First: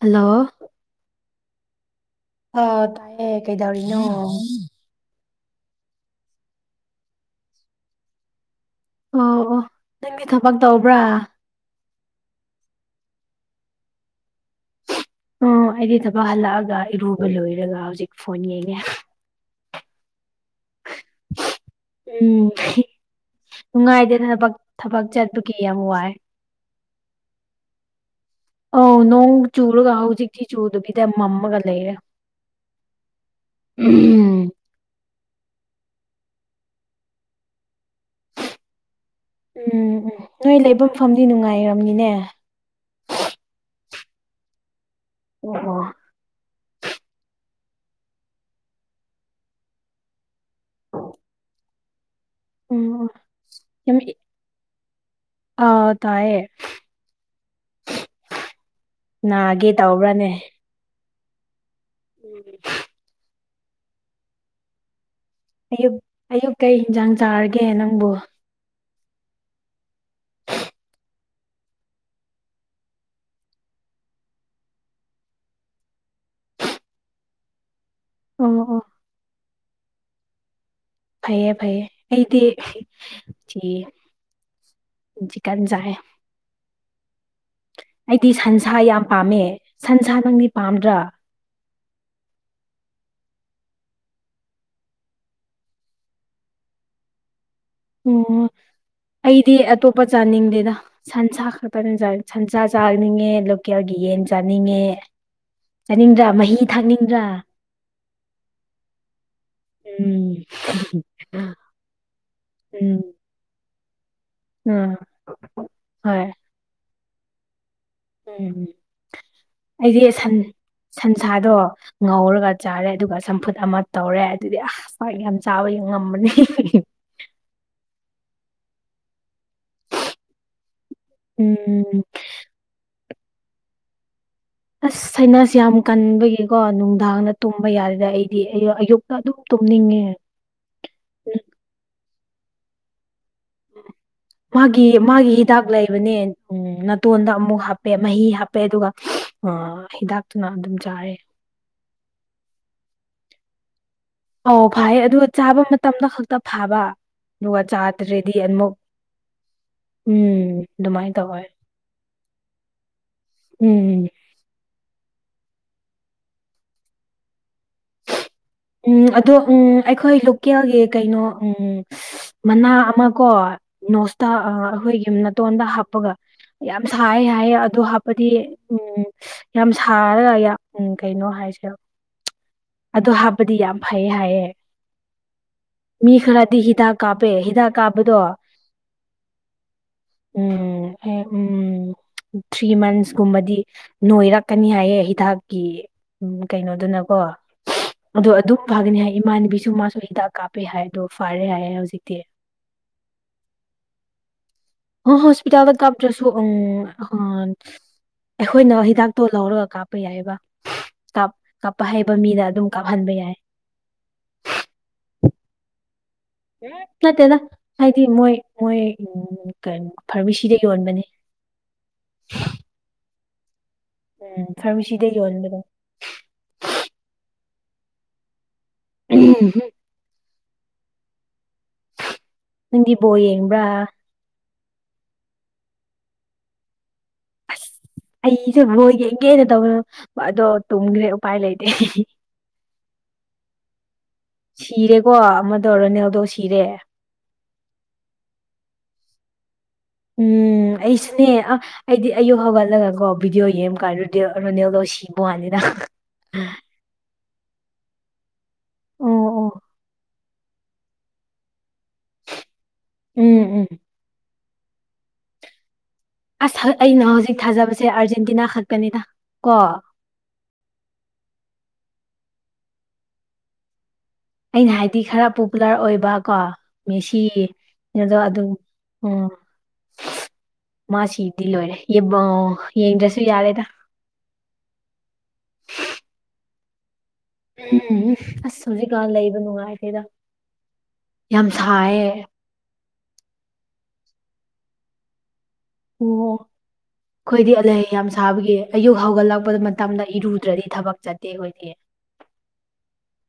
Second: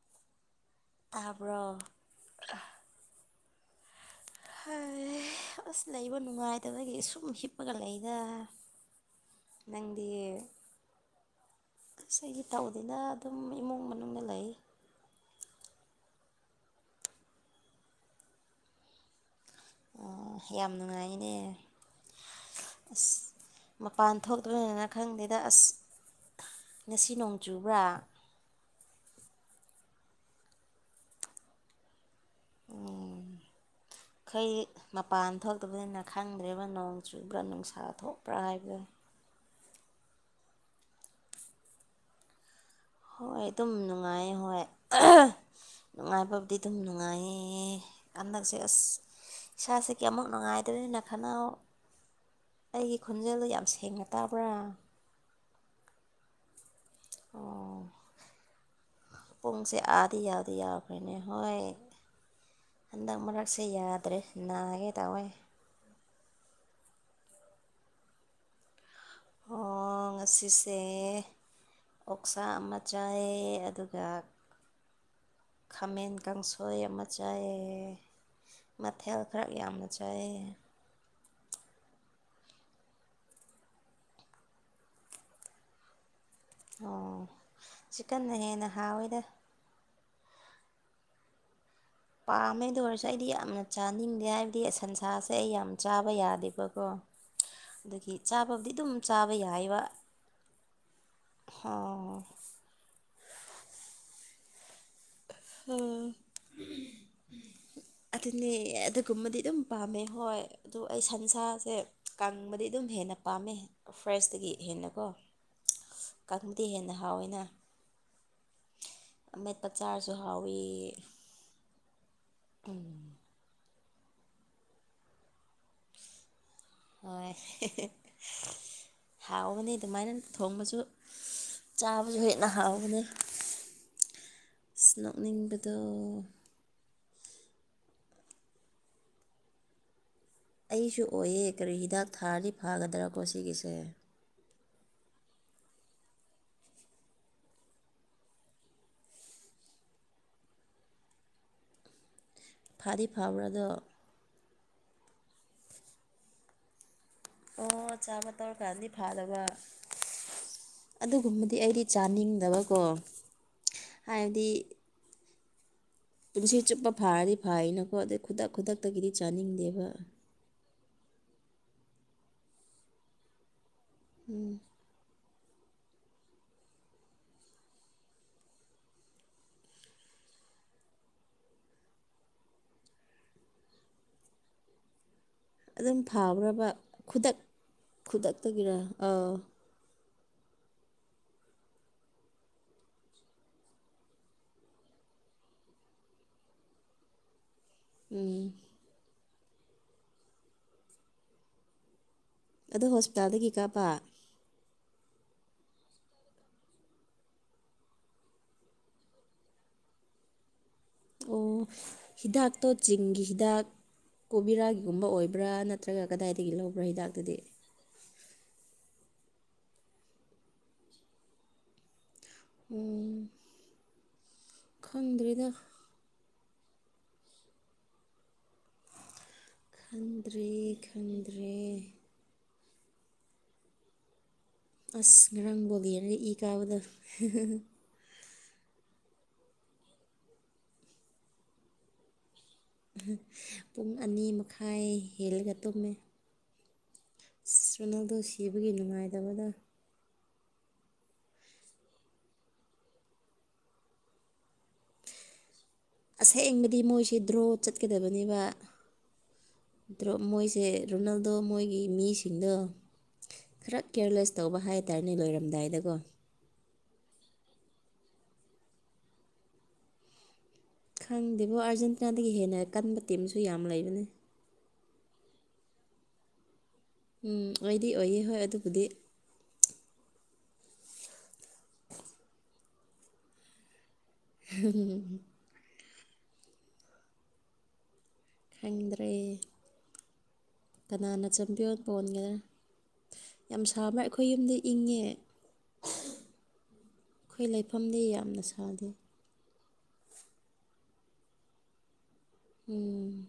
hello ꯇꯥꯕ꯭ꯔꯣ ꯑꯥ ꯇꯥꯏꯌꯦ ꯀꯩꯗꯧꯔꯤꯅꯣ ꯍꯩ ꯑꯁ ꯂꯩꯕ ꯅꯨꯡꯉꯥꯏꯇꯕꯗꯒꯤ ꯁꯨꯝ ꯍꯤꯞꯄꯒ ꯂꯩꯗ ꯑꯣ ꯑꯣ ꯅꯪꯗꯤ ꯊꯕꯛ ꯇꯧꯕ꯭ꯔꯥ ꯑꯁ ꯑꯩꯗꯤ ꯇꯧꯗꯦꯗꯥ ꯑꯗꯨꯝ ꯏꯃꯨꯡ ꯃꯅꯨꯡꯗ ꯂꯩ ꯑꯣ ꯑꯩꯗꯤ ꯊꯕꯛ ꯍꯜꯂꯛꯑꯒ ꯏꯔꯨꯕ ꯂꯣꯏꯔꯒ ꯍꯧꯖꯤꯛ ꯐꯣꯟ ꯌꯦꯡꯉꯦ ꯑꯣ ꯌꯥꯝ ꯅꯨꯡꯉꯥꯏꯅꯦ ꯎꯝ ꯑꯁ ꯃꯄꯥꯟ ꯅꯨꯡꯉꯥꯏꯗꯦꯗ ꯊꯕꯛ ꯊꯣꯛꯇꯕꯅꯤꯅ ꯊꯕꯛ ꯈꯪꯗꯦꯗ ꯆꯠꯄꯒꯤ ꯑꯁ ꯌꯥꯝ ꯋꯥꯏ ꯉꯁꯤ ꯅꯣꯡ ꯆꯨꯕ꯭ꯔꯥ ꯑꯧ ꯅꯣꯡ ꯆꯨꯔꯒ ꯍꯧꯖꯤꯛꯇꯤ ꯆꯨꯗꯕꯤꯗ ꯃꯝꯃꯒ ꯂꯩꯔꯦ ꯎꯝ ꯎꯝ ꯈꯩ ꯃꯄꯥꯟ ꯊꯣꯛꯇꯕꯅꯤꯅ ꯈꯪꯗ꯭ꯔꯦꯕ ꯅꯣꯡ ꯆꯨꯕ꯭ꯔꯥ ꯅꯨꯡꯁꯥ ꯊꯣꯛꯄ꯭ꯔꯥ ꯍꯥꯏꯕꯗꯣ ꯎꯝ ꯎꯝ ꯅꯣꯏ ꯂꯩꯕꯥ ꯐꯝꯗꯤ ꯅꯨꯡꯉꯥꯏꯔꯝꯅꯤꯅꯦ ꯍꯣꯏ ꯑꯗꯨꯝ ꯅꯨꯡꯉꯥꯏꯌꯦ ꯍꯣꯏ ꯑꯣ ꯑꯣ ꯅꯨꯡꯉꯥꯏꯕꯕꯨꯗꯤ ꯑꯗꯨꯝ ꯅꯨꯡꯉꯥꯏꯌꯦ ꯍꯟꯗꯛꯁꯦ ꯑꯁ ꯏꯁꯥꯁꯤ ꯀꯌꯥ ꯃꯨꯛ ꯅꯨꯡꯉꯥꯏꯇꯔꯦꯅꯦ ꯈꯅꯥꯎ ꯑꯩꯒꯤ ꯎꯝ ꯈꯣꯟꯖꯦꯜꯗꯣ ꯌꯥꯝ ꯁꯦꯡꯅ ꯇꯥꯕ꯭ꯔꯥ ꯑꯥ ꯇꯥꯏꯌꯦ ꯑꯣ ꯅꯥꯒꯦ ꯄꯨꯡꯁꯦ ꯑꯥꯗꯤ ꯇꯧꯕ꯭ꯔꯥꯅꯦ ꯌꯥꯗꯤ ꯌꯥꯝꯈ꯭ꯔꯦꯅꯦ ꯍꯣꯏ ꯎꯝ [unintelligible] ꯍꯟꯗꯛ ꯃꯔꯛꯁꯦ ꯌꯥꯗ꯭ꯔꯦ ꯅꯥꯒꯦ ꯇꯧꯋꯦ ꯑꯌꯨꯛ ꯑꯌꯨꯛ ꯀꯩ ꯍꯤꯟꯖꯥꯡ ꯆꯥꯔꯒꯦ ꯅꯪꯕꯨ ꯍꯣ ꯉꯁꯤꯁꯦ ꯑꯣꯛꯁꯥ ꯑꯃ ꯆꯥꯏꯌꯦ ꯑꯗꯨꯒ ꯈꯥꯃꯦꯟ ꯀꯥꯡꯁꯣꯏ ꯑꯃ ꯆꯥꯏꯌꯦ ꯑꯣ ꯑꯣ ꯊꯦꯜ ꯈꯔ ꯌꯥꯝꯅ ꯆꯥꯏꯌꯦ ꯐꯩꯌꯦ ꯐꯩꯌꯦ ꯑꯩꯗꯤ ꯆꯤꯀꯟ ꯆꯥꯏꯌꯦ ꯑꯣ ꯑꯩꯗꯤ ꯆꯤꯛꯀꯟꯅ ꯍꯦꯟꯅ ꯁꯟꯁꯥ ꯌꯥꯝ ꯍꯥꯎꯋꯦꯗ ꯄꯥꯝꯃꯦ ꯁꯟꯁꯥ ꯅꯪꯗꯤ ꯄꯥꯝꯗ꯭ꯔꯥ ꯄꯥꯝꯃꯦꯗ ꯑꯗꯣꯑꯣꯏꯔꯁꯨ ꯑꯩꯗꯤ ꯌꯥꯝꯅ ꯆꯥꯅꯤꯡꯗꯦ ꯍꯥꯏꯕꯗꯤ ꯁꯟꯁꯥꯁꯦ ꯑꯩ ꯌꯥꯝ ꯆꯥꯕ ꯌꯥꯗꯦꯕꯀꯣ [unintelligible] ꯑꯣꯎꯝ ꯆꯥꯕꯕꯨꯗꯤ ꯑꯗꯨꯝ ꯆꯥꯕ ꯑꯩꯗꯤ ꯌꯥꯏꯕ ꯑꯇꯣꯞꯄ ꯆꯥꯅꯤꯡꯗꯦꯗ ꯁꯟꯁꯥ ꯈꯛꯇꯅꯦ ꯑꯣ ꯁꯟ ꯁꯥ ꯆꯥꯅꯤꯡꯉꯦ ꯂꯣꯀꯦꯜꯒꯤ ꯌꯦꯟ ꯆꯥꯅꯤꯡꯉꯦ ꯆꯥꯅꯤꯡꯗ꯭ꯔꯥ ꯃꯍꯤ ꯊꯛꯅꯤꯡꯗ꯭ꯔꯥ ꯑꯗꯨꯅꯦ ꯑꯗꯨꯒꯨꯝꯕꯗꯤ ꯑꯗꯨꯝ ꯄꯥꯝꯃꯦ ꯎꯝ ꯍꯣꯏ ꯑꯗꯨ ꯑꯩ ꯁꯟꯁꯥꯁꯦ ꯀꯪꯕꯗꯤ ꯑꯗꯨꯝ ꯎꯝ ꯍꯦꯟꯅ ꯄꯥꯝꯃꯦ ꯐ꯭ꯔꯦꯁꯇꯒꯤ ꯑꯥ ꯍꯦꯟꯅꯀꯣ ꯍꯣꯏ ꯀꯡꯕꯗꯤ ꯍꯦꯟꯅ ꯍꯥꯎꯋꯦꯅ ꯎꯝ ꯑꯃꯦꯠꯄ ꯑꯩꯗꯤ ꯆꯥꯔꯁꯨ ꯁꯟ ꯍꯥꯎꯋꯤ ꯁꯟ ꯁꯥꯗꯣ ꯉꯧꯔꯒ ꯆꯥꯔꯦ ꯑꯗꯨꯒ ꯆꯝꯐꯨꯠ ꯑꯃ ꯇꯧꯔꯦ ꯑꯗꯨꯗꯤ ꯑꯁ ꯆꯥꯛ ꯌꯥꯝ ꯆꯥꯕꯅꯦ ꯉꯝꯕꯅꯦ ꯍꯣꯏ ꯍꯥꯎꯕꯅꯦ ꯑꯗꯨꯃꯥꯏꯅ ꯊꯣꯡꯕꯁꯨ ꯎꯝ ꯆꯥꯕꯁꯨ ꯍꯦꯟꯅ ꯍꯥꯎꯒꯅꯤ ꯑꯁ ꯁꯥꯏꯅꯥꯁ ꯌꯥꯝ ꯀꯟꯕꯒꯤ ꯀꯣ ꯅꯨꯡꯗꯥꯡꯗ ꯇꯨꯝꯕ ꯌꯥꯗꯦꯗꯥ ꯑꯩꯗꯤ ꯑꯌꯨꯛꯇ ꯑꯗꯨꯝ ꯇꯨꯝꯅꯤꯡꯉꯦ ꯑꯩꯁꯨ ꯎꯝ, ꯑꯣꯏꯌꯦ ꯀꯔꯤ ꯍꯤꯗꯥꯛ ꯊꯥꯔꯗꯤ ꯐꯥꯒꯗ꯭ꯔꯥꯀꯣ ꯁꯤꯒꯤꯁꯦ ꯃꯥꯒꯤ ꯃꯥꯒꯤ ꯍꯤꯗꯥꯛ ꯂꯩꯕꯅꯦ ꯎꯝ ꯅꯥꯇꯣꯟꯗ ꯑꯃꯨꯛ ꯍꯥꯞꯄꯦ ꯃꯍꯤ ꯄꯦ ꯑꯗꯨꯒ ꯍꯤꯗꯥꯛꯇꯨꯅ ꯑꯗꯨꯝ ꯆꯥꯔꯦ ꯐꯥꯗꯤ ꯐꯕ꯭ꯔꯥ ꯑꯗꯣ ꯑꯎ ꯐꯥꯏꯌꯦ ꯑꯗꯨꯒ ꯆꯥꯕ ꯃꯇꯝꯗ ꯈꯛꯇ ꯐꯥꯕ ꯑꯗꯨꯒ ꯑꯣ ꯆꯥꯕ ꯆꯥꯗ꯭ꯔꯗꯤ ꯑꯃꯨꯛ ꯇꯧꯔꯀꯥꯟꯗꯗꯤ ꯐꯥꯗꯕ ꯎꯝ ꯑꯗꯨꯃꯥꯏꯅ ꯇꯧꯋꯦ ꯑꯗꯨꯒꯨꯝꯕꯗꯤ ꯑꯩꯗꯤ ꯆꯥꯅꯤꯡꯗꯕꯀꯣ ꯎꯝ ꯍꯥꯏꯕꯗꯤ ꯄꯨꯟꯁꯤ ꯆꯨꯞꯄ ꯐꯥꯔꯗꯤ ꯐꯌꯦꯅꯀꯣ ꯑꯗꯩ ꯈꯨꯗꯛ ꯈꯨꯗꯛꯇꯒꯤꯗꯤ ꯆꯥꯅꯤꯡꯗꯦꯕ ꯀꯦꯜꯒꯤ ꯀꯩꯅꯣ ꯎꯝ ꯃꯅꯥ ꯑꯃ ꯀꯣ ꯅꯣꯁꯇ ꯑꯩꯈꯣꯏꯒꯤꯨ ꯅꯇꯣꯟꯗ ꯍꯞ ꯍꯥꯞꯄꯒ ꯌꯥꯝ ꯁꯥꯏ ꯍꯥꯏꯌꯦ ꯑꯗꯣ ꯍꯥꯞꯄꯗꯤ ꯎꯝ ꯌꯥꯝ ꯁꯥꯔꯒ ꯎꯝ ꯀꯩꯅꯣ ꯍꯥꯏꯁꯦꯕ ꯑꯗꯨ ꯍꯥꯞ ꯄꯗꯤ ꯌꯥꯝ ꯐꯩꯌꯦ ꯍꯥꯏꯌꯦ ꯑꯗꯨꯝ ꯃꯤ ꯈꯔꯗꯤ ꯐꯥꯕ꯭ꯔꯕ ꯍꯤꯗꯥꯛ ꯀꯥꯞꯄꯦ ꯈꯨꯗꯛ ꯍꯤꯗꯥꯛ ꯀꯥꯞꯄꯗꯣ ꯈꯨꯗꯛꯇꯒꯤꯔ ꯑꯥ ꯎꯝ ꯎꯝ ꯊ꯭ꯔꯤ ꯃꯟꯁꯀꯨꯝꯕꯗꯤ ꯅꯣꯏꯔꯛꯀꯅꯤ ꯍꯥꯏꯌꯦ ꯍꯤꯗꯥꯛꯀꯤ ꯎꯝ ꯀꯩꯅꯣꯗꯨꯅꯀꯣ ꯑꯗꯣ ꯎꯝ ꯑꯗꯨꯝ ꯐꯒꯅꯤ ꯍꯥꯏ ꯏꯃꯥꯟꯅꯕꯤꯁꯨ ꯃꯥꯁꯨ ꯍꯤꯗꯥꯛ ꯀꯥꯞꯄꯦ ꯍꯥꯏꯌꯦ ꯐꯔꯦ ꯍꯥꯏꯌꯦ ꯍꯧꯖꯤꯛꯇꯤ ꯑꯗꯨ ꯍꯣꯁꯄꯤꯇꯥꯜꯗꯒꯤ ꯀꯥꯞꯄ ꯑꯣ ꯍꯣꯁꯄꯤꯇꯥꯜꯗ ꯀꯥꯞ꯭ꯔꯁꯨ ꯑꯪ ꯑꯥ ꯑꯩꯈꯣꯏꯅ ꯍꯤꯗꯥꯛꯇꯣ ꯂꯧꯔꯒ ꯀꯥꯞꯄ ꯌꯥꯏꯌ‌ꯦꯕ ꯑꯣ ꯍꯤꯗꯥꯛꯇꯣ ꯆꯤꯡꯒꯤ ꯌꯥꯏ ꯍꯤꯗꯥꯛ ꯀꯣꯕꯤꯔꯥꯒꯤꯒꯨꯝꯕ ꯑꯣꯏꯕ꯭ꯔꯥ ꯅꯠꯇ꯭ꯔꯒ ꯀꯗꯥꯏꯗꯒꯤ ꯂꯧꯕ꯭ꯔꯥ ꯅꯠꯇꯦꯗ ꯍꯤꯗꯥꯛꯇꯨꯗꯤ ꯍꯥꯏꯗꯤ ꯃꯣꯏ ꯃꯣꯏ ꯎꯝ ꯐꯥꯔꯃꯁꯤꯗ ꯌꯣꯟꯕꯅꯤ ꯎꯝ ꯎꯝ ꯐꯥꯔꯃꯁꯤꯗꯒꯤ ꯈꯪꯗ꯭ꯔꯦꯗ ꯌꯣꯜꯕꯗꯣ ꯎꯝ ꯈꯪꯗ꯭ꯔꯦ ꯈꯪꯗ꯭ꯔꯦ ꯅꯪꯗꯤ ꯕꯣꯜ ꯌꯦꯡꯕ꯭ꯔꯥ ꯑꯁ ꯉꯔꯥꯡ ꯕꯣꯜ ꯌꯦꯡꯉꯥꯒ ꯏ ꯀꯥꯕꯗꯣ ꯑꯁ ꯑꯩꯁꯦ ꯕꯣꯜ ꯌꯦꯡꯒꯦꯅ ꯇꯧꯔꯒꯥ ꯑꯗꯣ ꯇꯨꯝꯈ꯭ꯔꯦ ꯎꯄꯥꯏ ꯂꯩꯇꯦ ꯄꯨꯡ ꯑꯅꯤ ꯃꯈꯥꯏ ꯁꯤꯔꯦꯀꯣ ꯍꯦꯜꯂꯒ ꯑꯃꯗꯣ ꯇꯨꯝꯃꯦ ꯔꯣꯅꯥꯜꯗꯣ ꯁꯤꯔꯦ ꯔꯣꯅꯥꯜꯗꯣ ꯁꯤꯕꯒꯤ ꯅꯨꯡꯉꯥꯏꯇꯕꯗꯣ ꯎꯝ ꯑꯩꯁꯨꯅꯦ ꯑꯥ ꯑꯩꯗꯤ ꯑꯌꯨꯛ ꯍꯧꯒꯠꯂꯒꯀꯣ ꯚꯤꯗꯤꯑꯣ ꯌꯦꯡꯕꯀꯥꯟ ꯔꯣꯅꯦꯜꯗꯣ ꯁꯤꯕ ꯋꯥꯅꯤꯗ ꯑꯁꯦꯡꯕꯗꯤ ꯃꯣꯏꯁꯤ ꯗ꯭ꯔꯣ ꯆꯠꯀꯗꯕꯅꯦꯕ ꯑꯣ ꯑꯣ ꯗ꯭ꯔꯣ ꯃꯣꯏꯁꯦ ꯔꯣꯅꯥꯜꯗꯣ ꯃꯣꯏꯒꯤ ꯃꯤꯁꯤꯡꯗꯣ ꯎꯝ ꯎꯝ ꯈꯔ ꯀꯦꯌꯔꯂꯦꯁ ꯇꯧꯕ ꯍꯥꯏꯇꯥꯥꯔꯦꯅꯦ ꯂꯣꯏꯔꯝꯗꯥꯏꯗꯀꯣ ꯑꯁ ꯑꯩꯅ ꯍꯧꯖꯤꯛ ꯊꯥꯖꯕꯁꯦ ꯑꯥꯔꯖꯦꯟꯇꯤꯅꯥ ꯈꯛꯇꯅꯤꯗ ꯀꯣ ꯈꯪꯗꯦꯕꯨ ꯑꯥꯔꯖꯦꯟꯇꯤꯅꯥꯗꯒꯤ ꯍꯦꯟꯅ ꯀꯟꯕ ꯇꯤꯝꯁꯨ ꯌꯥꯝ ꯂꯩꯕꯅꯦ ꯑꯩꯅ ꯍꯥꯏꯗꯤ ꯈꯔ ꯄꯣꯄꯨꯂꯔ ꯑꯣꯏꯕ ꯀꯣ ꯃꯦꯁꯤ ꯎꯝ ꯑꯣꯏꯗꯤ ꯔꯣꯅꯥꯜꯗꯣ ꯑꯣꯏꯌꯦ ꯍꯣꯏ ꯑꯗꯨ ꯑꯗꯨꯕꯨꯗꯤ ꯎꯝ ꯃꯥ ꯁꯤꯗꯤ ꯂꯣꯏꯔꯦ ꯏꯕꯣ ꯌꯦꯡꯗ꯭ꯔꯁꯨ ꯌꯥꯔꯦꯗ [unintelligible] ꯎꯝ ꯑꯁ ꯍꯧꯖꯤꯛꯀꯥꯟ ꯈꯪꯗ꯭ꯔꯦ ꯂꯩꯕ ꯅꯨꯡꯉꯥꯏꯇꯦꯗ ꯀꯅꯥꯅ ꯌꯥꯝ ꯆꯦꯝꯄꯤꯌꯣꯟ ꯁꯥꯏꯌꯦ ꯄꯣꯟꯒꯗ꯭ꯔꯥ ꯌꯥꯝ ꯁꯥꯕ꯭ꯔꯥ ꯑꯩꯈꯣꯏ ꯌꯨꯝꯗꯤ ꯏꯪꯉꯦ ꯑꯣ ꯑꯩꯈꯣꯏ ꯑꯩꯈꯣꯏꯗꯤ ꯑꯂ ꯂꯩꯐꯝꯗꯤ ꯌꯥꯝ ꯌꯥꯝꯅ ꯁꯥꯕꯒꯤ ꯁꯥꯗꯦ ꯑꯌꯨꯛ ꯍꯧꯒꯠꯂꯛꯄꯗ ꯃꯇꯝ ꯃꯇꯝꯗ ꯏꯔꯨꯗ꯭ꯔꯗꯤ ꯊꯕꯛ ꯆꯠꯇꯦ ꯑꯩꯈꯣꯏꯗꯤ ꯎꯝ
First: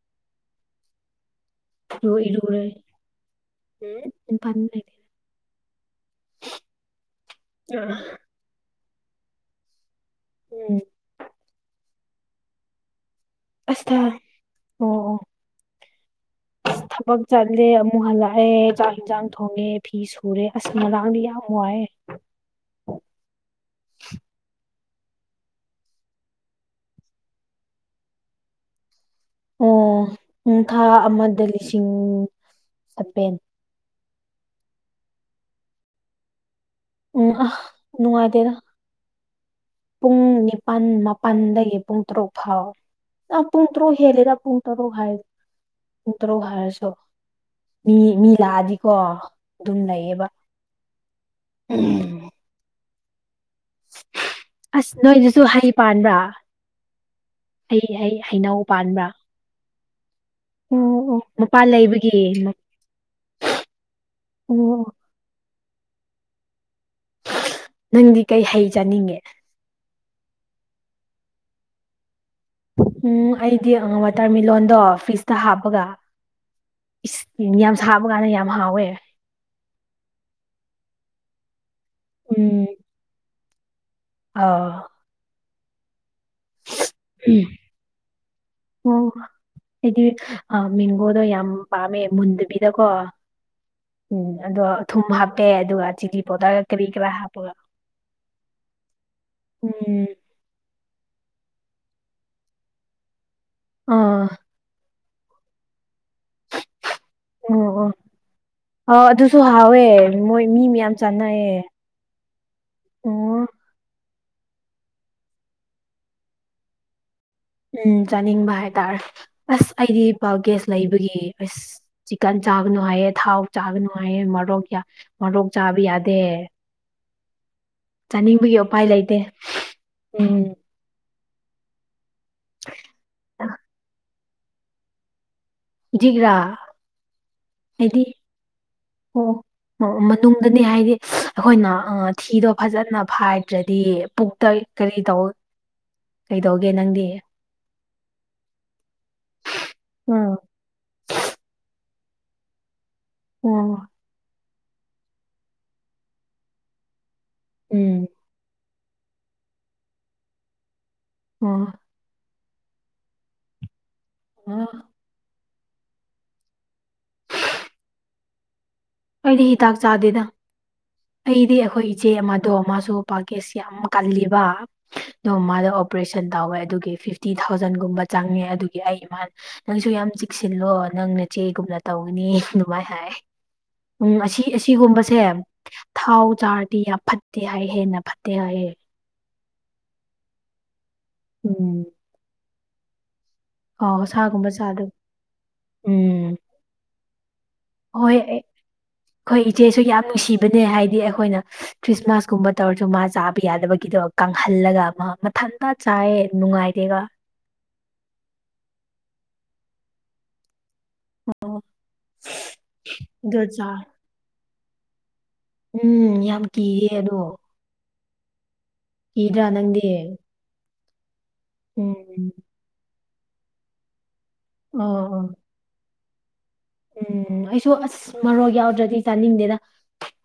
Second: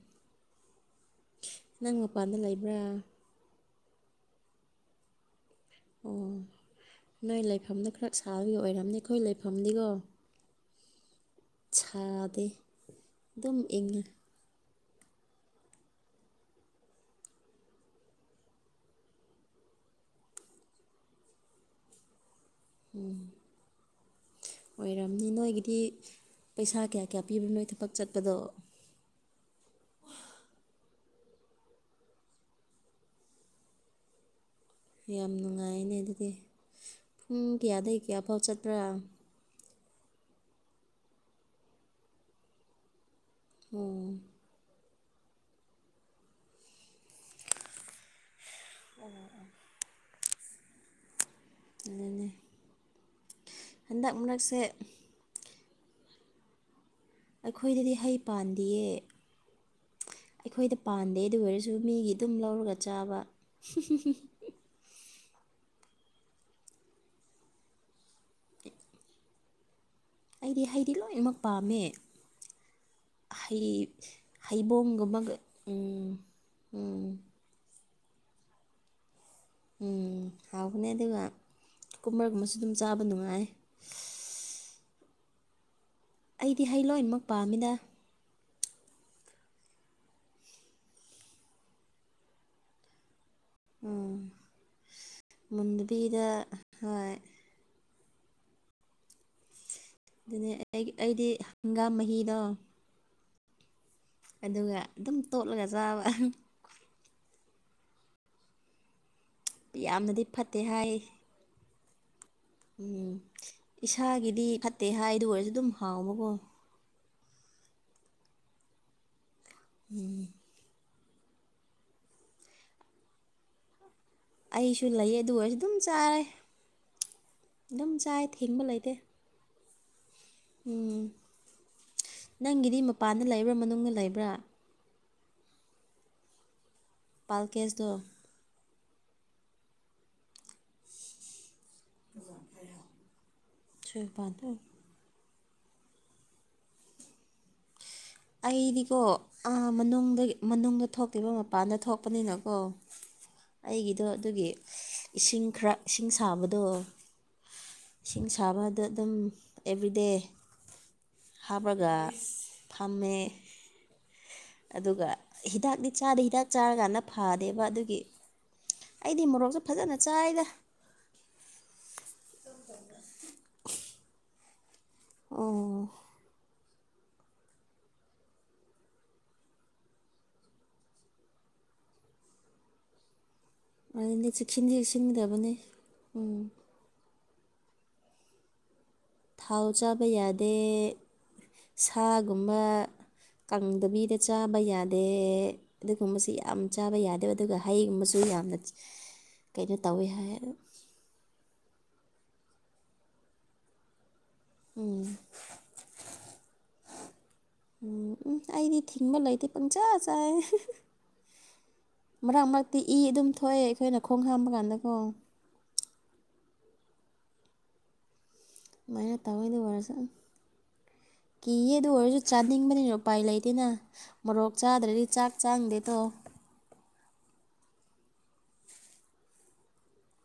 ꯂꯣꯏ ꯃꯄꯥꯟꯗ ꯏꯔꯨꯔꯦ ꯂꯩꯕ꯭ꯔꯥ ꯎꯝ [unintelligible] ꯑꯣ ꯅꯣꯏ ꯂꯩꯐꯝꯗꯣ ꯈꯔ ꯁꯥꯕꯒꯤ ꯑꯣꯏꯔꯝꯅꯤ ꯑꯩꯈꯣꯏ ꯂꯩꯐꯝꯗꯤꯀꯣ ꯎꯝ ꯁꯥꯗꯦ ꯑꯗꯨꯝ ꯑꯁ ꯊꯥ ꯏꯪꯉꯤ [inaudible] ꯑꯁ ꯊꯕꯛ ꯆꯠꯂꯦ ꯑꯃꯨꯛ ꯍꯜꯂꯛꯑꯦ ꯆꯥꯛ ꯍꯤꯡꯖꯥꯡ ꯊꯣꯡꯉꯦ ꯐꯤ ꯁꯨꯔꯦ ꯑꯁ ꯉꯔꯥꯡꯗꯤ ꯌꯥꯝ ꯋꯥꯏꯑꯦ ꯎꯝ ꯑꯣꯏꯔꯝꯅꯤ ꯅꯣꯏꯒꯤꯗꯤ ꯄꯩꯁꯥ ꯀꯌꯥ ꯀꯌꯥ ꯄꯤꯕ ꯅꯣꯏ ꯊꯕꯛ ꯆꯠꯄꯗꯣ ꯑꯣ ꯎꯝ ꯊꯥ ꯑꯃꯗ ꯂꯤꯁꯤꯡ ꯁꯚꯦꯟ ꯌꯥꯝ ꯅꯨꯡꯉꯥꯏꯅꯦ ꯑꯗꯨꯗꯤ ꯎꯝ ꯄꯨꯡ ꯑ ꯀꯌꯥꯗꯒꯤ ꯀꯌꯥꯐꯥꯎ ꯅꯨꯡꯉꯥꯏꯇꯦꯗ ꯆꯠꯄ꯭ꯔꯥ ꯄꯨꯡ ꯅꯤꯄꯥꯜ ꯃꯥꯄꯜꯗꯒꯤ ꯄꯨꯡ ꯇꯔꯨꯛ ꯐꯥꯎ ꯑꯥ ꯄꯨꯡ ꯇꯔꯨꯛ ꯍꯦꯜꯂꯤꯔ ꯄꯨꯡ ꯇꯔꯨꯛ ꯍꯥꯏ ꯄꯨꯡ ꯇꯔꯨꯛ ꯍꯥꯏꯔꯁꯨ ꯃꯤ ꯃꯤ ꯂꯛꯑꯗꯤ ꯍꯣ ꯑꯗꯨꯝ ꯂꯩꯌꯦꯕ ꯑꯗꯨꯅꯦ ꯍꯥꯟꯗꯛ ꯃꯔꯛ ꯁꯦ ꯑꯁ ꯅꯣꯏꯗꯨꯁꯨ ꯍꯩ ꯄꯥꯟꯕ꯭ꯔꯥ ꯑꯩꯈꯣꯏꯗꯗꯤ ꯍꯩ ꯄꯥꯟꯗꯤꯌꯦ ꯑꯩꯈꯣꯏꯗ ꯄꯥꯟꯗꯦ ꯑꯗꯨ ꯃꯄꯥꯟ ꯑꯣꯏꯔꯁꯨ ꯃꯤꯒꯤ ꯂꯩꯕꯒꯤ ꯑꯗꯨꯝ ꯂꯧꯔꯒ ꯆꯥꯕ ꯑꯣ ꯅꯪꯗꯤ ꯀꯩ ꯍꯩ ꯆꯥꯅꯤꯡꯒꯦ ꯑꯩꯗꯤ ꯍꯩꯗꯤ ꯂꯣꯏꯅꯃꯛ ꯄꯥꯝꯃꯦ ꯎꯝ ꯍꯩ ꯑꯩꯗꯤ ꯑ ꯋꯥꯇꯔꯃꯤꯂꯣꯟꯗꯣ ꯐ꯭ꯔꯤꯖꯇ ꯍꯩꯕꯣꯡꯒꯨꯝꯕꯒ ꯍꯥꯞꯄꯒ ꯎꯝ ꯎꯝ ꯎꯝ ꯌꯥꯝ ꯁꯥꯕ ꯀꯥꯟꯗ ꯌꯥꯝ ꯍꯥꯎꯋꯦ ꯎꯝ ꯍꯥꯎꯕꯅꯦ ꯑꯗꯨꯒ ꯀꯨꯀꯨꯝꯕꯔ ꯒꯨꯝꯕꯁꯨ ꯎꯝ ꯑꯗꯨꯝ ꯆꯥꯕ ꯅꯨꯡꯉꯥꯏ ꯑꯥ ꯑꯩꯗꯤ ꯍꯩ ꯂꯣꯏꯅꯃꯛ ꯄꯥꯝꯃꯤꯅ ꯑꯣ ꯑꯩꯗꯤ ꯃꯤꯡꯒꯣꯗꯣ ꯌꯥꯝ ꯄꯥꯝꯃꯦ ꯃꯨꯟꯗꯕꯤꯗꯀꯣ ꯎꯝ ꯑꯗꯣ ꯊꯨꯝ ꯍꯥꯞꯄꯦ ꯑꯗꯨꯒ ꯆꯤꯅꯥ ꯃꯨꯟꯗꯕꯤꯗ ꯄꯥꯎꯗꯔꯒ ꯀꯔꯤ ꯀꯔꯥ ꯍꯣꯏ ꯍꯥꯞꯄꯒ ꯎꯝ ꯑꯗꯨꯅꯦ ꯑꯩ ꯑꯩꯗꯤ ꯍꯪꯒꯥꯝ ꯃꯍꯤꯗꯣ ꯑꯥ ꯑꯗꯨꯒ ꯑꯗꯨꯝ ꯇꯣꯠꯂꯒ ꯆꯥꯕ ꯑꯣ ꯑꯣ ꯑꯥꯎ ꯑꯗꯨꯁꯨ ꯍꯥꯎꯋꯦ ꯌꯥꯝꯅꯗꯤ ꯃꯣꯏ ꯐꯠꯇꯦ ꯃꯤ ꯍꯥꯏ ꯃꯌꯥꯝ ꯆꯥꯟꯅꯩꯌꯦ ꯎꯝ ꯑꯣ ꯏꯁꯥꯒꯤꯗꯤ ꯐꯠꯇꯦ ꯍꯥꯏꯗꯨ ꯑꯣꯏꯔꯁꯨ ꯑꯗꯨꯝ ꯍꯥꯎꯕꯀꯣ ꯎꯝ ꯆꯥꯅꯤꯡꯕ ꯍꯥꯏꯇꯥꯔꯦ ꯑꯁ ꯑꯩꯗꯤ ꯄꯥꯜ ꯀꯦꯁ ꯂꯩꯕꯒꯤ ꯑꯁ ꯆꯤꯛꯀꯟ ꯆꯥꯒꯅꯨ ꯍꯥꯏꯌꯦ ꯊꯥꯎ ꯆꯥꯒꯅꯨ ꯍꯥꯏꯌꯦ ꯃꯔꯣꯛ ꯑꯩꯁꯨ ꯂꯩꯌꯦ ꯑꯗꯨ ꯃꯔꯣꯛ ꯑꯣꯏꯔꯁꯨ ꯑꯗꯨꯝ ꯆꯥꯕ ꯌꯥꯗꯦ ꯆꯥꯔꯦ ꯑꯗꯨꯝ ꯆꯥꯏ ꯆꯥꯅꯤꯡꯕꯒꯤ ꯊꯤꯡꯕ ꯎꯄꯥꯏ ꯂꯩꯇꯦ ꯎꯝ ꯎꯝ ꯅꯪꯒꯤꯗꯤ ꯃꯄꯥꯟꯗ ꯂꯩꯕ꯭ꯔꯥ ꯃꯅꯨꯡꯗ ꯂꯩꯕ꯭ꯔꯥ ꯖꯤꯛꯔꯥ ꯄꯥꯜ ꯀꯦꯁꯗꯨ ꯑꯣ ꯃꯇꯨꯡꯗꯅꯦ ꯍꯥꯏꯗꯤ ꯑꯩꯈꯣꯏꯅ ꯊꯤꯗꯣ ꯐꯖꯅ ꯐꯥꯏꯗ꯭ꯔꯗꯤ ꯁꯨꯄꯥꯟ ꯄꯨꯛꯇ ꯀꯔꯤ ꯇꯧ ꯀꯩꯗꯧꯒꯦ ꯅꯪꯗꯤ ꯑꯩꯗꯤꯀꯣ ꯑꯥ ꯃꯅꯨꯡꯗꯒꯤ ꯎꯝ ꯃꯅꯨꯡꯗ ꯊꯣꯛ ꯄꯤꯕ ꯃꯄꯥꯟꯗ ꯊꯣꯛꯄꯅꯤꯅꯀꯣ ꯑꯣ ꯑꯩꯒꯤꯗꯣ ꯑꯗꯨꯒꯤ ꯏꯁꯤꯡ ꯈꯔ ꯏꯁꯤꯡ ꯁꯥꯕꯗꯣ ꯎꯝ ꯏꯁꯤꯡ ꯁꯥꯕꯗ ꯑꯗꯨꯝ ꯑꯦꯕ꯭ꯔꯤꯗꯦ ꯑꯣ ꯍꯥꯞꯄꯒ ꯐꯝꯃꯦ ꯑꯣ ꯑꯗꯨꯒ ꯍꯤꯗꯥꯛꯗꯤ ꯆꯥꯗꯦ ꯍꯤꯗꯥꯛ ꯆꯥꯔꯀꯥꯟꯗ ꯐꯗꯦꯕ ꯑꯗꯨꯒꯤ ꯑꯩꯗꯤ ꯃꯣꯔꯣꯛꯁꯨ ꯍꯤꯗꯥꯛ ꯐꯖꯅ ꯆꯥꯗꯦꯗ ꯆꯥꯏꯗ ꯑꯩꯗꯤ ꯑꯩꯈꯣꯏ ꯏꯆꯦ ꯑꯃꯗꯣ ꯑꯃꯁꯁꯨ ꯄꯥꯜꯀꯦꯁ ꯌꯥꯝ ꯀꯜꯂꯤꯕ ꯗꯣ ꯑꯣ ꯃꯥꯗ ꯑꯣꯄꯔꯦꯁꯟ ꯇꯧꯋꯦ ꯑꯗꯨꯒꯤ ꯐꯤꯐꯇꯤ ꯊꯥꯎꯖꯟꯒꯨꯝꯕ ꯆꯪꯉꯦ ꯑꯗꯨꯒꯤ ꯑꯩ ꯏꯃꯥꯟ ꯅꯪꯁꯨ ꯌꯥꯝ ꯆꯤꯛꯁꯤꯜꯂꯣ ꯅꯪ ꯅꯆꯦꯒꯨꯝꯅ ꯇꯧꯒꯅꯤ ꯑꯗꯨꯃꯥꯏꯅ ꯍꯥꯏ ꯎꯝ ꯑꯗꯨꯅꯤ ꯑꯁꯤ ꯆꯦꯛꯁꯤꯟꯗꯤ ꯑꯁꯤꯒꯨꯝꯕꯁꯦ ꯆꯦꯛꯁꯤꯟꯒꯗꯕꯅꯤ ꯊꯥꯎ ꯆꯥꯔꯗꯤ ꯌꯥꯝ ꯐꯠꯇꯦ ꯍꯥꯏ ꯍꯦꯟꯅ ꯐꯠꯇꯦ ꯍꯥꯏꯌꯦ ꯊꯥꯎ ꯆꯥꯕ ꯌꯥꯗꯦ ꯎꯝ ꯁꯥꯒꯨꯝꯕ ꯑꯥꯎ ꯀꯪꯗꯕꯤꯗ ꯁꯥꯒꯨꯝꯕ ꯆꯥꯕ ꯆꯥꯗ ꯌꯥꯗꯦ ꯑꯗꯨꯒꯨꯝꯕꯁꯤ ꯎꯝ ꯌꯥꯝ ꯆꯥꯕ ꯌꯥꯗꯦꯕ ꯑꯗꯨꯒ ꯍꯣꯏ ꯍꯩꯒꯨꯝꯕꯁꯨ ꯌꯥꯝꯅ ꯑꯩꯈꯣꯏ ꯀꯩꯅꯣ ꯏꯆꯦꯁꯨ ꯌꯥꯝ ꯇꯧꯋꯦ ꯍꯥꯏ ꯅꯨꯡꯁꯤꯕꯅꯦ ꯍꯥꯏꯗꯤ ꯑꯩꯈꯣꯏꯅ ꯈ꯭ꯔꯤꯁꯃꯥꯁ ꯀꯨꯝꯕ ꯇꯧꯔꯁꯨ ꯃꯥ ꯆꯥꯕ ꯌꯥꯗꯕꯒꯤꯗꯣ ꯀꯪꯍꯜꯂꯒ ꯑꯃ ꯃꯊꯟꯇ ꯆꯥꯏꯌꯦ ꯅꯨꯡꯉꯥꯏꯗꯦꯕ ꯎꯝ ꯎꯝ ꯑꯩꯗꯤ ꯊꯤꯡꯕ ꯂꯩꯇꯦ ꯄꯪꯆꯥꯥ ꯆꯥꯏꯌꯦ ꯃꯔꯛ ꯃꯔꯛꯇꯤ ꯏ ꯑꯗꯨꯝ ꯑꯗꯨ ꯊꯣꯛꯑꯦ ꯆꯥꯏ ꯑꯩꯈꯣꯏꯅ ꯈꯣꯡ ꯍꯥꯝꯕ ꯀꯥꯟꯗꯀꯣ ꯎꯝ ꯌꯥꯝ ꯀꯤꯌꯦ ꯑꯗꯣ ꯨꯃꯥꯏꯅ ꯀꯤꯗ꯭ꯔꯥ ꯅꯪꯗꯤ ꯇꯉꯥꯏꯗꯔꯁ [unintelligible] ꯀꯤꯌꯦ ꯑꯗꯨ ꯑꯣꯏꯔꯁꯨ ꯎꯝ ꯆꯥꯅꯤꯡꯕꯅꯤꯅ ꯎꯄꯥꯏ ꯂꯩꯇꯦꯅ ꯃꯣꯔꯣꯛ ꯑꯣ ꯆꯥꯗ꯭ꯔꯗꯤ ꯑꯣ ꯆꯥꯛ ꯆꯥꯡꯗꯦ ꯇꯣ ꯎꯝ ꯑꯩꯁꯨ ꯑꯁ ꯃꯔꯣꯛ ꯌꯥꯎꯗ꯭ꯔꯗꯤ ꯆꯥꯅꯤꯡꯗꯦꯅ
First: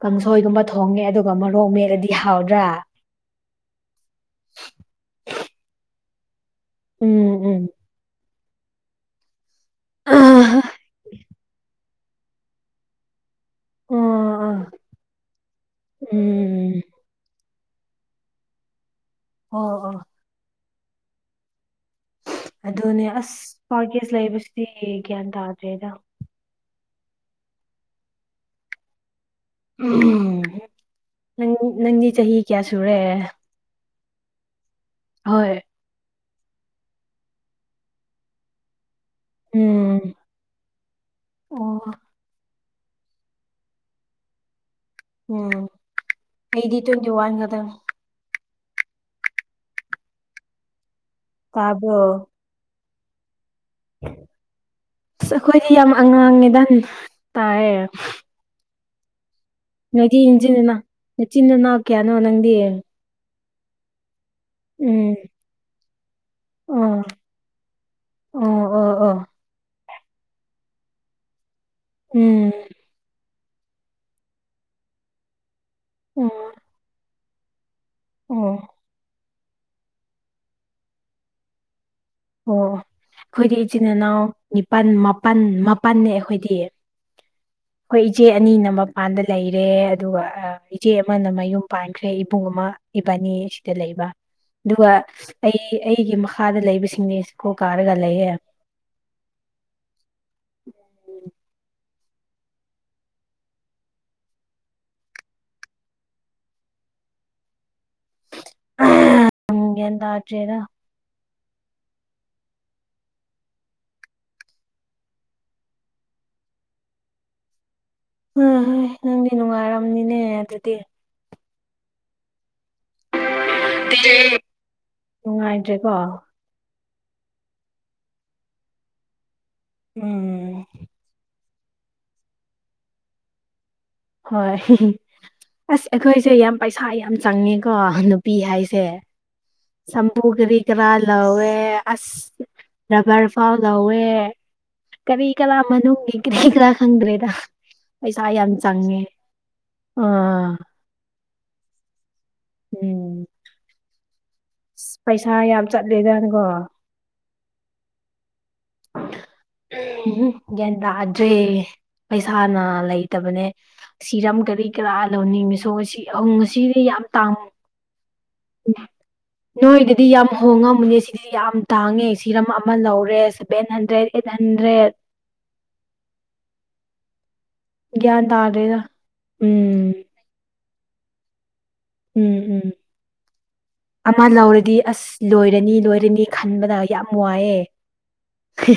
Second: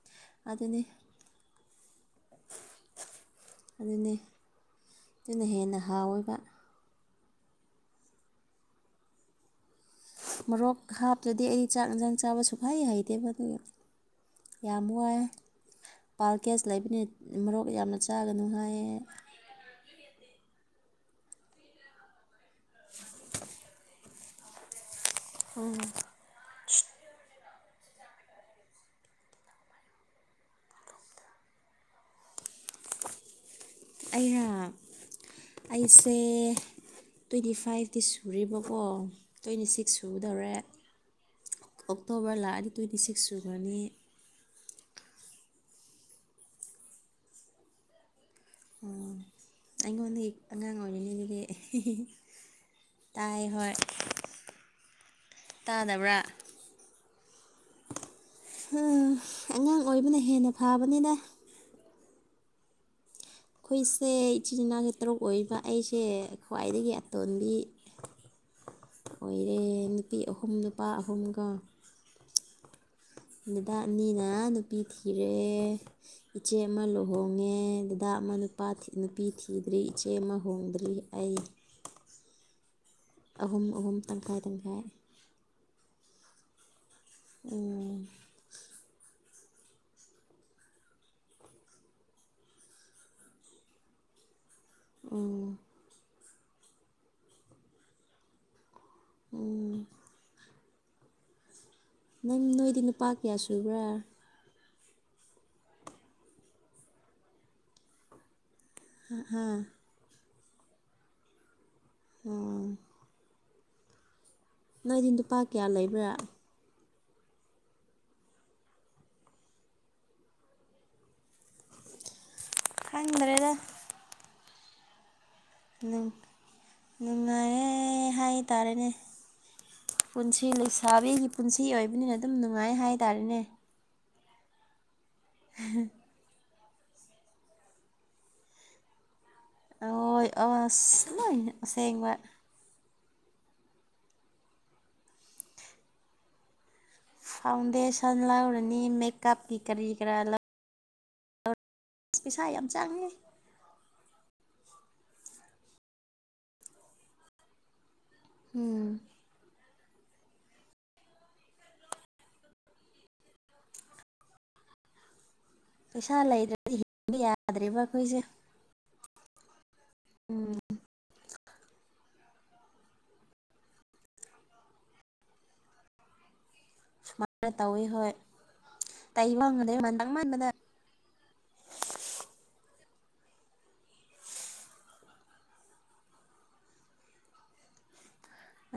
ꯀꯥꯡꯁꯣꯏꯒꯨꯝꯕ ꯑꯗꯨꯅꯤ ꯊꯣꯡꯉꯦ ꯑꯗꯨꯒ ꯃꯣꯔꯣꯛ ꯃꯦꯠꯂꯗꯤ ꯍꯥꯎꯗ꯭ꯔꯥ ꯑꯗꯨꯅꯦ ꯑꯗꯨꯅ ꯍꯦꯟꯅ ꯍꯥꯎꯋꯦꯕ ꯎꯝ ꯎꯝ ꯑꯣ ꯃꯔꯣꯔꯣꯛ ꯍꯥꯞꯇ꯭ꯔꯗꯤ ꯑꯩ ꯆꯥꯛ ꯌꯦꯟꯁꯥꯡ ꯆꯥꯕ ꯁꯨꯍꯩ ꯍꯩꯇꯦꯕ ꯑꯗꯨꯒ ꯎꯝ ꯌꯥꯝ ꯋꯥꯏ ꯄꯥꯜꯀꯦꯁ ꯂꯩꯕꯅꯦ ꯃꯔꯣꯛ ꯌꯥꯝꯅ ꯆꯥꯒꯅꯨ ꯍꯥꯏꯌꯦ ꯑꯣ ꯑꯣ ꯑꯗꯨꯅꯦ ꯑꯁ ꯄꯥꯀꯦꯖ ꯂꯩꯕꯁꯤꯗꯤ ꯒ꯭ꯌꯥꯟ ꯑꯣ ꯇꯥꯗ꯭ꯔꯦꯗ ꯎ ꯅꯪ ꯅꯪꯗꯤ ꯆꯍꯤ ꯀꯌꯥ ꯁꯨꯔꯦ ꯑꯩꯔꯣ ꯍꯣꯏ ꯑꯩꯁꯦ ꯇ꯭ꯋꯦꯟꯇꯤ ꯐꯥꯏꯚꯇꯤ ꯁꯨꯔꯦꯕꯀꯣ ꯇ꯭ꯋꯦꯟꯇꯤ ꯁꯤꯛꯁ ꯎꯝ ꯁꯨꯒꯗꯧꯔꯦ ꯑꯣ ꯑꯣꯛꯇꯣꯕꯔ ꯂꯥꯛꯑꯗꯤ ꯇ꯭ꯋꯦꯟꯇꯤ ꯁꯤꯛꯁ ꯁꯨꯒꯅꯤ ꯎꯝ ꯑꯩꯇꯤ ꯇꯋꯦꯟꯇꯤ ꯋꯥꯟ ꯀꯗꯪ ꯑꯣ ꯑꯩꯉꯣꯟꯗꯩ ꯑꯉꯥꯡ ꯑꯣꯢꯔꯤꯅꯦ ꯑꯗꯨꯗꯤ ꯇꯥꯕ꯭ꯔꯣ ꯇꯥꯏꯌꯦ ꯍꯣꯏ ꯑꯁ ꯑꯩꯈꯣꯏꯗꯤ ꯌꯥꯝ ꯇꯥꯗꯕ꯭ꯔꯥ ꯑꯉꯥꯡꯅꯤꯗ ꯇꯥꯏꯌꯦ ꯎꯝ ꯅꯣꯏꯗꯤ ꯢꯟꯆꯤꯟꯅ ꯅꯆꯤꯟ ꯅꯅꯥꯎ ꯀꯌꯥꯅꯣ ꯅꯪꯗꯤ ꯑꯩꯈꯣꯏꯁꯦ ꯏꯆꯤꯟ ꯏꯅꯥꯎꯁꯦ ꯎꯝ ꯇꯔꯨꯛ ꯑꯣꯏꯌꯦꯕ ꯑꯩꯁꯦ ꯈ꯭ꯋꯥꯏꯗꯒꯤ ꯑꯣ ꯑꯇꯣꯟꯕꯤ ꯑꯣ ꯑꯣ ꯑꯣ ꯑꯣꯏꯔꯦ ꯅꯨꯄꯤ ꯑꯍꯨꯝ ꯅꯨꯄꯥ ꯑꯍꯨꯝꯒ ꯎꯝ ꯅꯨꯗꯥ ꯑꯅꯤꯅ ꯅꯨꯄꯤ ꯊꯤꯔꯦ ꯑꯣ ꯏꯆꯦ ꯑꯃ ꯂꯨꯍꯣꯡꯉꯦ ꯅꯨꯄꯥ ꯑꯃ ꯑꯣ ꯅꯨꯄꯥ ꯅꯨꯄꯤ ꯊꯤꯗ꯭ꯔꯤ ꯏꯆꯦ ꯑꯃ ꯍꯣꯡꯗ꯭ꯔꯤ ꯑꯩ ꯑꯣ ꯑꯩꯈꯣꯏꯗꯤ ꯑꯍꯨꯝ ꯏꯆꯤꯟ ꯑꯍꯨꯝ ꯏꯅꯥꯎ ꯇꯪꯈꯥꯏ ꯇꯪꯈꯥꯏ ꯅꯤꯄꯥꯜ ꯃꯥꯄꯜ ꯃꯥꯄꯜꯅꯦ ꯑꯩꯈꯣꯏꯗꯤ ꯎꯝ ꯑꯩꯈꯣꯏ ꯏꯆꯦ ꯑꯅꯤꯅ ꯃꯄꯥꯟꯗ ꯂꯩꯔꯦ ꯑꯗꯨꯒ ꯏꯆꯦ ꯑꯃꯅ ꯃꯌꯨꯝ ꯄꯥꯟꯈ꯭ꯔꯦ ꯏꯕꯨꯡ ꯑꯃ ꯏꯕꯥꯅꯤ ꯑꯁꯤꯗ ꯂꯩꯕ ꯑꯗꯨꯒ ꯎꯝ ꯑꯩ ꯑꯩꯒꯤ ꯃꯈꯥꯗ ꯂꯩꯕꯁꯤꯡꯗꯤ ꯁ꯭ꯀꯨꯜ ꯀꯥꯔꯒ ꯂꯩꯌꯦ ꯎꯝ ꯅꯪ ꯅꯣꯏꯗꯤ ꯅꯨꯄꯥ ꯀꯌꯥ ꯁꯨꯕ꯭ꯔꯥ ꯎ [unintelligible] ꯍꯥꯥ ꯒ꯭ꯌꯥꯟ ꯇꯥꯗ꯭ꯔꯦꯗ ꯑꯝ ꯅꯣꯢꯗꯤ ꯅꯨꯄꯥ ꯀꯌꯥ ꯂꯩꯕ꯭ꯔꯥ ꯎ ꯍꯣꯏ ꯅꯪꯗꯤ ꯅꯨꯡꯉꯥꯏꯔꯝꯅꯤꯅꯦ ꯑꯗꯨꯗꯤ ꯈꯪꯗ꯭ꯔꯦꯗ ꯑꯣ [unintelligible] ꯅꯨꯡꯉꯥꯢ ꯅꯨꯡꯉꯥꯏꯌꯦ ꯍꯥꯏꯇꯥꯔꯦꯅꯦ ꯄꯨꯟꯁꯤ ꯎꯝ ꯂꯩꯁꯥꯕꯤꯒꯤ ꯄꯨꯟꯁꯤ ꯑꯣꯏꯕꯅꯤꯅ ꯑꯗꯨꯝ ꯅꯨꯡꯉꯥꯏ ꯍꯥꯏꯇꯥꯥꯔꯦꯅꯦ ꯍꯣꯏ ꯑꯁ ꯑꯩꯈꯣꯏꯁꯦ ꯌꯥꯝ ꯄꯩꯁꯥ ꯌꯥꯝ ꯆꯪꯉꯦꯀꯣ ꯅꯨꯄꯤ ꯍꯥꯏꯁꯦ ꯁꯥꯝꯄꯨ ꯑꯣꯏ ꯒꯔꯤ ꯒ꯭ꯔꯥ ꯑꯁ ꯂꯣꯏꯅ ꯂꯧꯋꯦ ꯑꯁꯦꯡꯕ ꯑꯁ ꯔꯕ꯭ꯔ ꯐꯥꯎ ꯂꯧꯋꯦ ꯀꯔꯤ ꯀꯔꯥ ꯃꯅꯨꯡꯒꯤ ꯀꯔꯤ ꯀꯔꯥ ꯈꯪꯗ꯭ꯔꯦꯗ ꯐꯥꯎꯟꯗꯦꯁꯟ ꯄꯩꯁꯥ ꯌꯥꯝ ꯂꯧꯔꯅꯤ ꯆꯪꯉꯦ ꯃꯦꯀꯞꯀꯤ ꯀꯔꯤ ꯀꯔꯥ ꯑꯥ ꯑꯁ ꯄꯩꯁꯥ ꯌꯥꯝ ꯆꯪꯉꯦ ꯏꯁ ꯄꯩꯁꯥ ꯌꯥꯝ ꯆꯠꯂꯦꯗꯪ ꯒꯣ ꯎꯝ ꯎꯝꯍꯨꯝ ꯒ꯭ꯌꯥꯟ ꯇꯥꯗ꯭ꯔꯦ ꯄꯩꯁꯥꯅ ꯂꯩꯇꯕꯅꯦ ꯁꯤꯔꯝ ꯀꯔꯤ ꯀꯔꯥ ꯂꯧꯅꯤꯡꯉꯥ ꯇꯣ ꯁꯤꯑꯝ ꯄꯩꯁꯥ ꯂꯩꯗ꯭ꯔꯗꯤ ꯉꯁꯤꯗꯤ ꯌꯥꯝ ꯍꯤꯡꯕ ꯇꯥꯡ ꯌꯥꯗ꯭ꯔꯦꯕ ꯑꯩꯈꯣꯏꯁꯦ ꯅꯣꯏꯗꯗꯤ ꯌꯥꯝ ꯎꯝ ꯍꯣꯡꯉꯝꯒꯅꯤ ꯁꯤ ꯁꯤ ꯌꯥꯝ ꯇꯥꯡꯉꯦ ꯁꯤꯔꯝ ꯑꯃ ꯂꯧꯔꯦ ꯁꯦꯚꯦꯟ ꯍꯟꯗ꯭ꯔꯦꯗ ꯑꯦꯠ ꯍꯟꯗ꯭ꯔꯦꯗ ꯁꯨꯃꯥꯏꯅ ꯇꯧꯋꯤ ꯍꯣꯏ ꯒ꯭ꯌꯥꯟ ꯇꯥꯗ꯭ꯔꯦꯗ ꯀꯩ ꯃꯪ ꯎꯝ [unintelligible] ꯃꯪꯃꯟꯗꯅ ꯎꯝ ꯎꯝ ꯑꯃ ꯂꯧꯔꯗꯤ ꯑꯁ ꯑꯁ ꯂꯣꯏꯔꯅꯤ ꯂꯣꯏꯔꯅꯤ ꯈꯟꯕꯗ ꯌꯥꯝ ꯋꯥꯏꯌꯦ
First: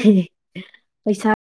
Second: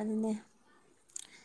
ꯑꯗꯨꯅꯦ ꯄꯩꯁꯥ